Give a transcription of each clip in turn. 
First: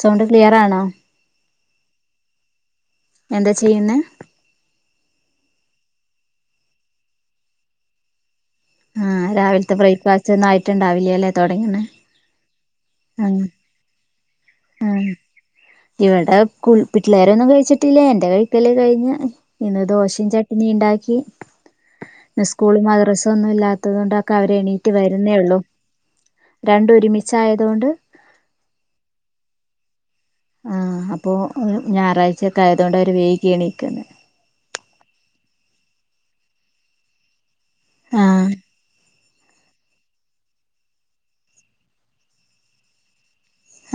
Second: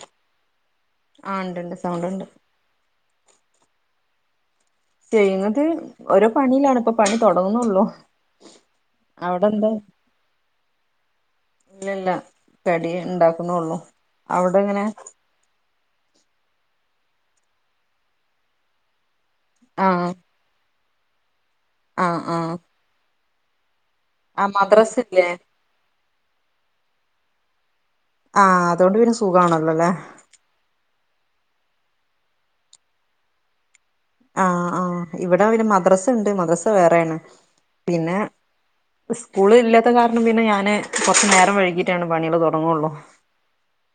Sound clear ആണോ ആ ഉണ്ട് ഉണ്ട്. സൗണ്ട് ഉണ്ട്. എന്താ ചെയ്യുന്ന. ചെയ്യുന്നത് ഓരോ പണിയിലാണ്. ഇപ്പ പണി തുടങ്ങുന്നുള്ളൂ. ആഹ അവിടെ എന്താ രാവിലത്തെ ബ്രേക്ക്ഫാസ്റ്റ് ഒന്നായിട്ട്ണ്ടാവില്ലേ അല്ലെ. തുടങ്ങണ. ഇല്ലല്ല കടി ആ ഉണ്ടാക്കുന്നുള്ളു. അവിടെ എങ്ങനെ. ഇവടെ പിള്ളേരൊന്നും കഴിച്ചിട്ടില്ലേ. എന്റെ കഴിക്കല് കഴിഞ്ഞ ഇന്ന് ആ ദോശയും ചട് നി ഉണ്ടാക്കി. ആ ആ ഇന്ന്സ്കൂളും മദ്രസ ഒന്നും ഇല്ലാത്ത ത്തത കൊണ്ടൊക്കെ ആ അവരെ എണീറ്റ് മദ്രസ ഇല്ലേ വരുന്നേള്ളൂ. രണ്ട ഒരുമിച്ചയതുകൊണ്ട് ആഹ് അതുകൊണ്ട് പിന്നെ സുഖമാണല്ലോല്ലേ ആ അപ്പോ ഞായറാഴ്ചയക്കെ ആയതുകൊണ്ട് അവര് വഴുകിഎണീക്കാ ആഹ ആഹ് ഇവിടെ പിന്നെ മദ്രസ ഉണ്ട്. മദ്രസ വേറെയാണ്. പിന്നെ. ആ സ്കൂള ഇല്ലാത്ത കാരണം പിന്നെ ഞാന് കുറച്ചു നേരം വഴകിയിട്ടാണ് പണികള് തുടങ്ങുള്ളൂ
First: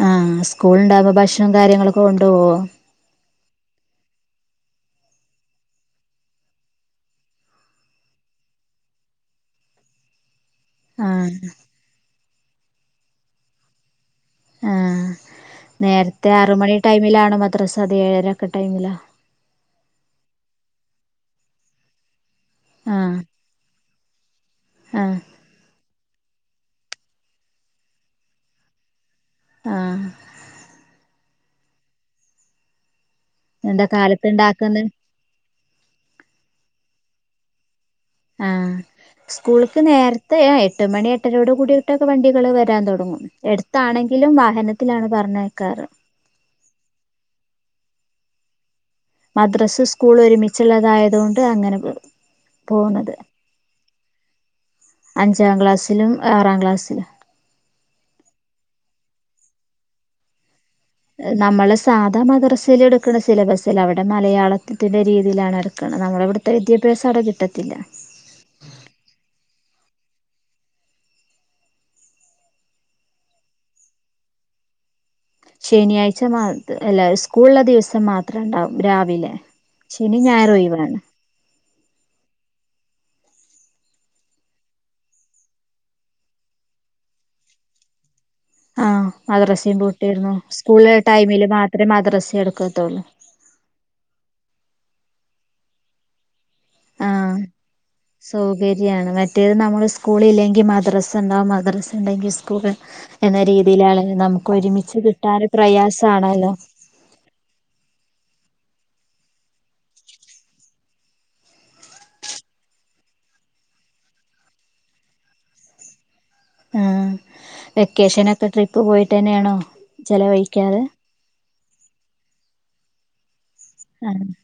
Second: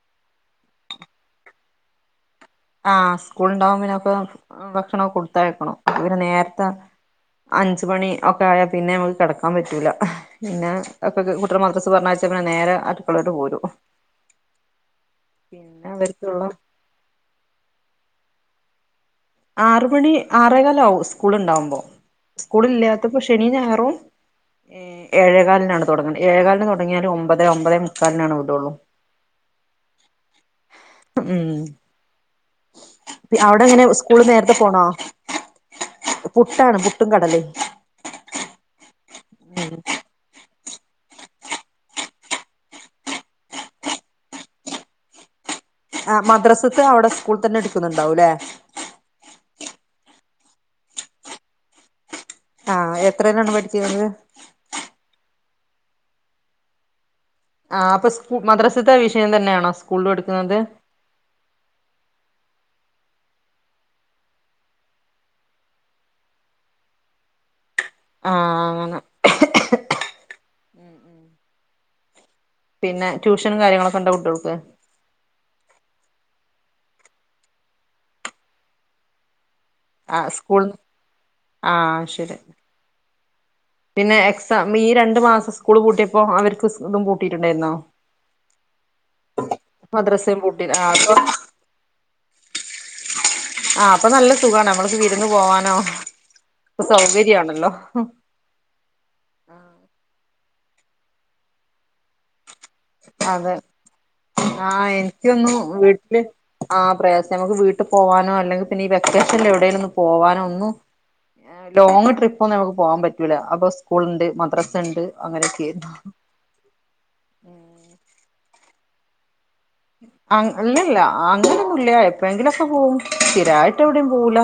ആഹ് സ്കൂള ഉണ്ടാവുമ്പോ ഭക്ഷണം കാര്യങ്ങളൊക്കെ കൊണ്ട പോവോ ആ സ്കൂള് ഉണ്ടാകുമ്പോ പിന്നൊക്കെ ഭക്ഷണൊക്കെ കൊടുത്തയക്കണം പിന്നെ നേരത്തെ അഞ്ച് മണി ഒക്കെ ആയാൽ പിന്നെ നമുക്ക് കിടക്കാൻ പറ്റൂല പിന്നെ ആ അപ്പൊക്കും കുട്ടികളെ മദ്രസ് പറഞ്ഞാഴ്ച്ച പിന്നെ നേരെ അടുക്കളോട്ട് പോരും ആ പിന്നെ നേരത്തെ അവർക്കുള്ള ആറ് മണി ടൈമിലാണോ മദ്രസ അതോ ഏഴരൊക്കെ ടൈമില ആറ് മണി ആറേകാലാവും സ്കൂള് ഉണ്ടാവുമ്പോ സ്കൂള് ആഹ് ഇല്ലാത്തപ്പൊ ശനിം ഞായറും ആഹ് ഏഴേകാലിനാണ് തുടങ്ങന്ന് ഏഴേ കാലിന് തുടങ്ങിയാല് ഒമ്പത് ഒമ്പതേ മുക്കാലിനാണ് വിടുള്ളൂ ആ ഉം അവിടെ എന്താ എങ്ങനെ സ്കൂള് നേരത്തെ പോണോ കാലത്ത്ണ്ടാക്ക്ന്ന് പുട്ടാണ് പുട്ടും കടലിം ആ സ്കൂളിക്ക് നേരത്തെ എട്ട് മണി എട്ടരോട് കൂടിയിട്ടൊക്കെ വണ്ടികള് വരാൻ തുടങ്ങും എടുത്താണെങ്കിലും വാഹനത്തിലാണ് പറഞ്ഞയക്കാറ് ആ മദ്രാസത്തെ അവിടെ സ്കൂളിൽ തന്നെ എടുക്കുന്നുണ്ടാവും അല്ലേ മദ്രസിം സ്കൂളും ഒരുമിച്ചുള്ളതായതു കൊണ്ട് അങ്ങനെ പോകും ആ എത്രയിലാണ് പഠിച്ചിരുന്നത് അഞ്ചാം ക്ലാസ്സിലും ആറാം ക്ലാസ്സിലും ആ അപ്പൊ സ്ക്കൂ- മദ്രാസത്തെ വിഷയം തന്നെയാണോ സ്കൂളിലും എടുക്കുന്നത് നമ്മള് സാധാ മദർസയില എടുക്കുന്ന സിലബസ്സല്ല അവിടെ മലയാളത്തിന്റെ രീതിയിലാണ് എടുക്കുന്നത് നമ്മള ഇവിടെ വിദ്യാഭ്യാസം അവിടെ കിട്ടത്തില്ല അ ആ ഉം പിന്നെ ട്യൂഷനും കാര്യങ്ങളൊക്കെ ഉണ്ടോ കുട്ടികൾക്ക് ശനിയാഴ്ച മാ അല്ല സ്കൂളുള്ള ദിവസം മാത്രം ഉണ്ടാവും രാവിലെ ആ ശനി ഞായർ സ്കൂൾന്ന് ഒഴിവാണ് ആ ശരി [inaudible] പിന്നെ എക്സാം ഈ രണ്ടു മാസം സ്കൂള് പൂട്ടിയപ്പോ അവർക്ക് ഇതും പൂട്ടിയിട്ടുണ്ടായിരുന്നോ ആഹ് മദ്രസയും പൂട്ടിയിരുന്നു മദ്രസയും പൂട്ടി സ്കൂള് ആഹ് ഇള്ള അപ്പൊ ടൈമില് മാത്രമേ മദ്രസിം എടുക്കത്തൊള്ളൂ ആഹ് അപ്പം നല്ല സുഖാണ് നമ്മൾക്ക് വിരുന്ന് പോവാനോ ഒക്കെ ആഹ് സൗകര്യവാണല്ലോ? സൗകര്യാണ് മറ്റേത് നമ്മള് സ്കൂള് ഇല്ലെങ്കില് മദ്രസ്ണ്ടാവും മദ്രസ്ണ്ടെങ്കി സ്കൂള്ണ്ടാ എന്ന അതെ രീതിയിലാണല്ലോ ആഹ് നമുക്കൊരുമിച്ച് കിട്ടാറ് എനിക്കൊന്നു വീട്ടില് പ്രയാസാണല്ലോ? ആഹ് പ്രയാസ നമുക്ക് വീട്ട് പോകാനോ അല്ലെങ്കി പിന്നെ ഈ വെക്കേഷൻല് എവിടേലും ഒന്ന് പോവാനോ ഒന്നും ആഹ് ലോങ് ട്രിപ്പൊന്നും നമുക്ക് പോകാൻ പറ്റൂല അപ്പൊ സ്കൂള്ണ്ട് മദ്രാസണ്ട് അങ്ങനെയെക്കേരുന്നു ആഹ് വെക്കേഷനൊക്കെ ട്രിപ്പ് പോയിട്ട് തന്നെയാണോ? അങ്ങ ചെലവഴിക്കാറ് ഇല്ല്യല്ല അങ്ങനൊന്നുല്ല്യ എപ്പയെങ്കിലൊക്കെ പോവും സ്ഥിരായി യിട്ട് എവിടെയും ആഹ് പോവൂല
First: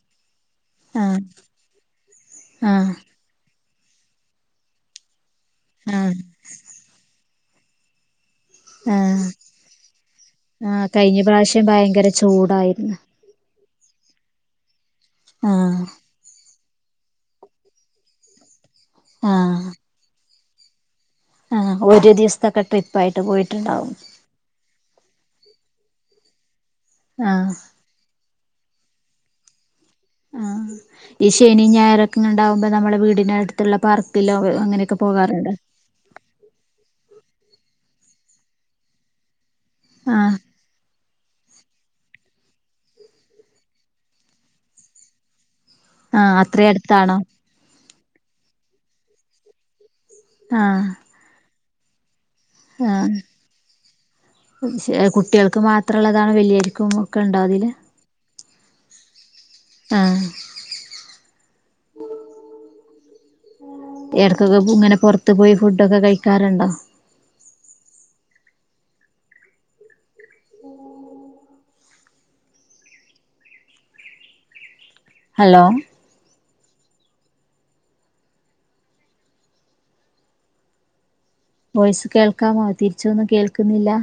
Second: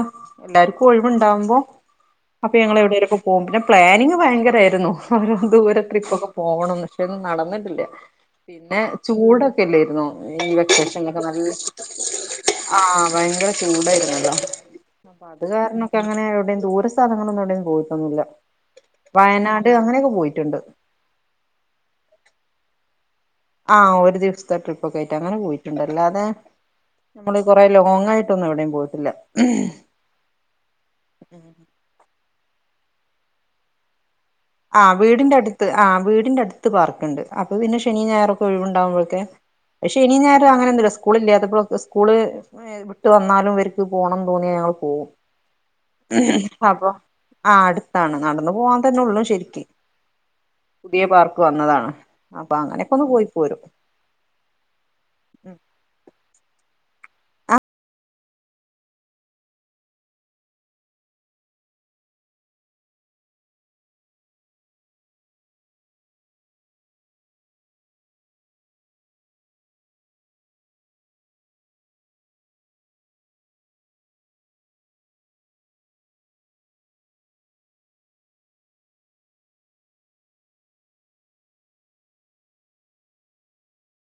എല്ലാർക്കും ആഹ് ഒഴിവുണ്ടാവുമ്പോ അപ്പൊ ഞങ്ങള് ആഹ് എവിടേലൊക്കെ പോ വും പിന്നെ പ്ലാനിങ് ഭയങ്കരേയിരുന്നു ഒരു ദൂരെ ആഹ് ട്രിപ്പൊക്കെ പോ പോവണംന്ന് പക്ഷെ ഒന്നും നടന്നിട്ടില്ല പിന്നെ ആഹ് ചൂടൊക്കെല്ലായിരുന്നോ? ഉം ഈ ആഹ് കഴിഞ്ഞ വെക്കേഷനിലൊക്കെ നല്ല പ്രാവശ്യം ചൂടാ ഭയങ്കര ചൂടായിരുന്നു ആഹ് ഭയങ്കര ചൂടായിരുന്നല്ലോ? അപ്പൊ അത് ആഹ് കാരണക്കങ്ങനെ എവിടേം ദൂര സ്ഥ ലങ്ങളൊന്നും എവിടെയും പോയിട്ടൊന്നുല്ല ആഹ് വയനാട് അങ്ങനെയൊക്കെ പോയിട്ടുണ്ട് ആഹ് ഒരു ദിവസത്തൊക്കെ ട്രിപ്പായിട്ട് പോയിട്ട് ആഹ് ഒരു ദിവസത്തെ ട്രിപ്പ് ഒക്കെ ആയിട്ട് അങ്ങനെ പോയിട്ടുണ്ട് അല്ലാതെ നമ്മള് ആഹ് കൊറേ ലോങ്ങായിട്ട് ഒന്നും എവിടേം പോയിട്ടില്ല ആഹ് ഈ ശനിം ഞായറൊക്കെ ഇണ്ടാവുമ്പോ നമ്മളെ വീടിന്റെ അടുത്തുള്ള പാർക്കിലോ ആഹ് അങ്ങനെയൊക്കെ വീടിന്റെ പോകാറുണ്ടോ അടുത്ത് ആ വീടിന്റെ അടുത്ത് പാർക്കുണ്ട് അപ്പൊ പിന്നെ ശനി ഞായറൊക്കെ ഒഴിവുണ്ടാകുമ്പോഴൊക്കെ ഒഴിവുണ്ടാകുമ്പോഴൊക്കെ അഹ് ശനിം, ആഹ് ഞായറും അങ്ങനെ ഒന്നും ദിവ സ്കൂളില്ലാത്തപ്പൊളൊക്കെ സ്കൂള് വിട്ട് വന്നാലും ഇവർക്ക് പോകണംന്ന് തോന്നിയാ ഞങ്ങള് പോകും ഏ ആഹ് അത്രയും അപ്പം അടുത്താണോ ആഹ് അടുത്താണ് നടന്ന് പോവാൻ തന്നെ ഒള്ളു ശരിക്ക് ആഹ് പുതിയ പാർക്ക് വന്നതാണ് അപ്പൊ അങ്ങനെയൊക്കെ ഒന്ന് പോയി പോരും പക്ഷേ ഉ കുട്ടികൾക്ക് മാത്രം ഉള്ളതാണ് വലിയവർക്കും ഒക്കെ ഇണ്ടോ അതില്? ആഹ് എടക്കൊക്കെ ഉം ഇങ്ങനെ പൊറത്തു പോയി ഫുഡൊക്കെ കഴിക്കാറുണ്ടോ? [inaudible] ഹലോ വോയിസ് കേൾക്കാമോ? തിരിച്ചൊന്നും കേൾക്കുന്നില്ല?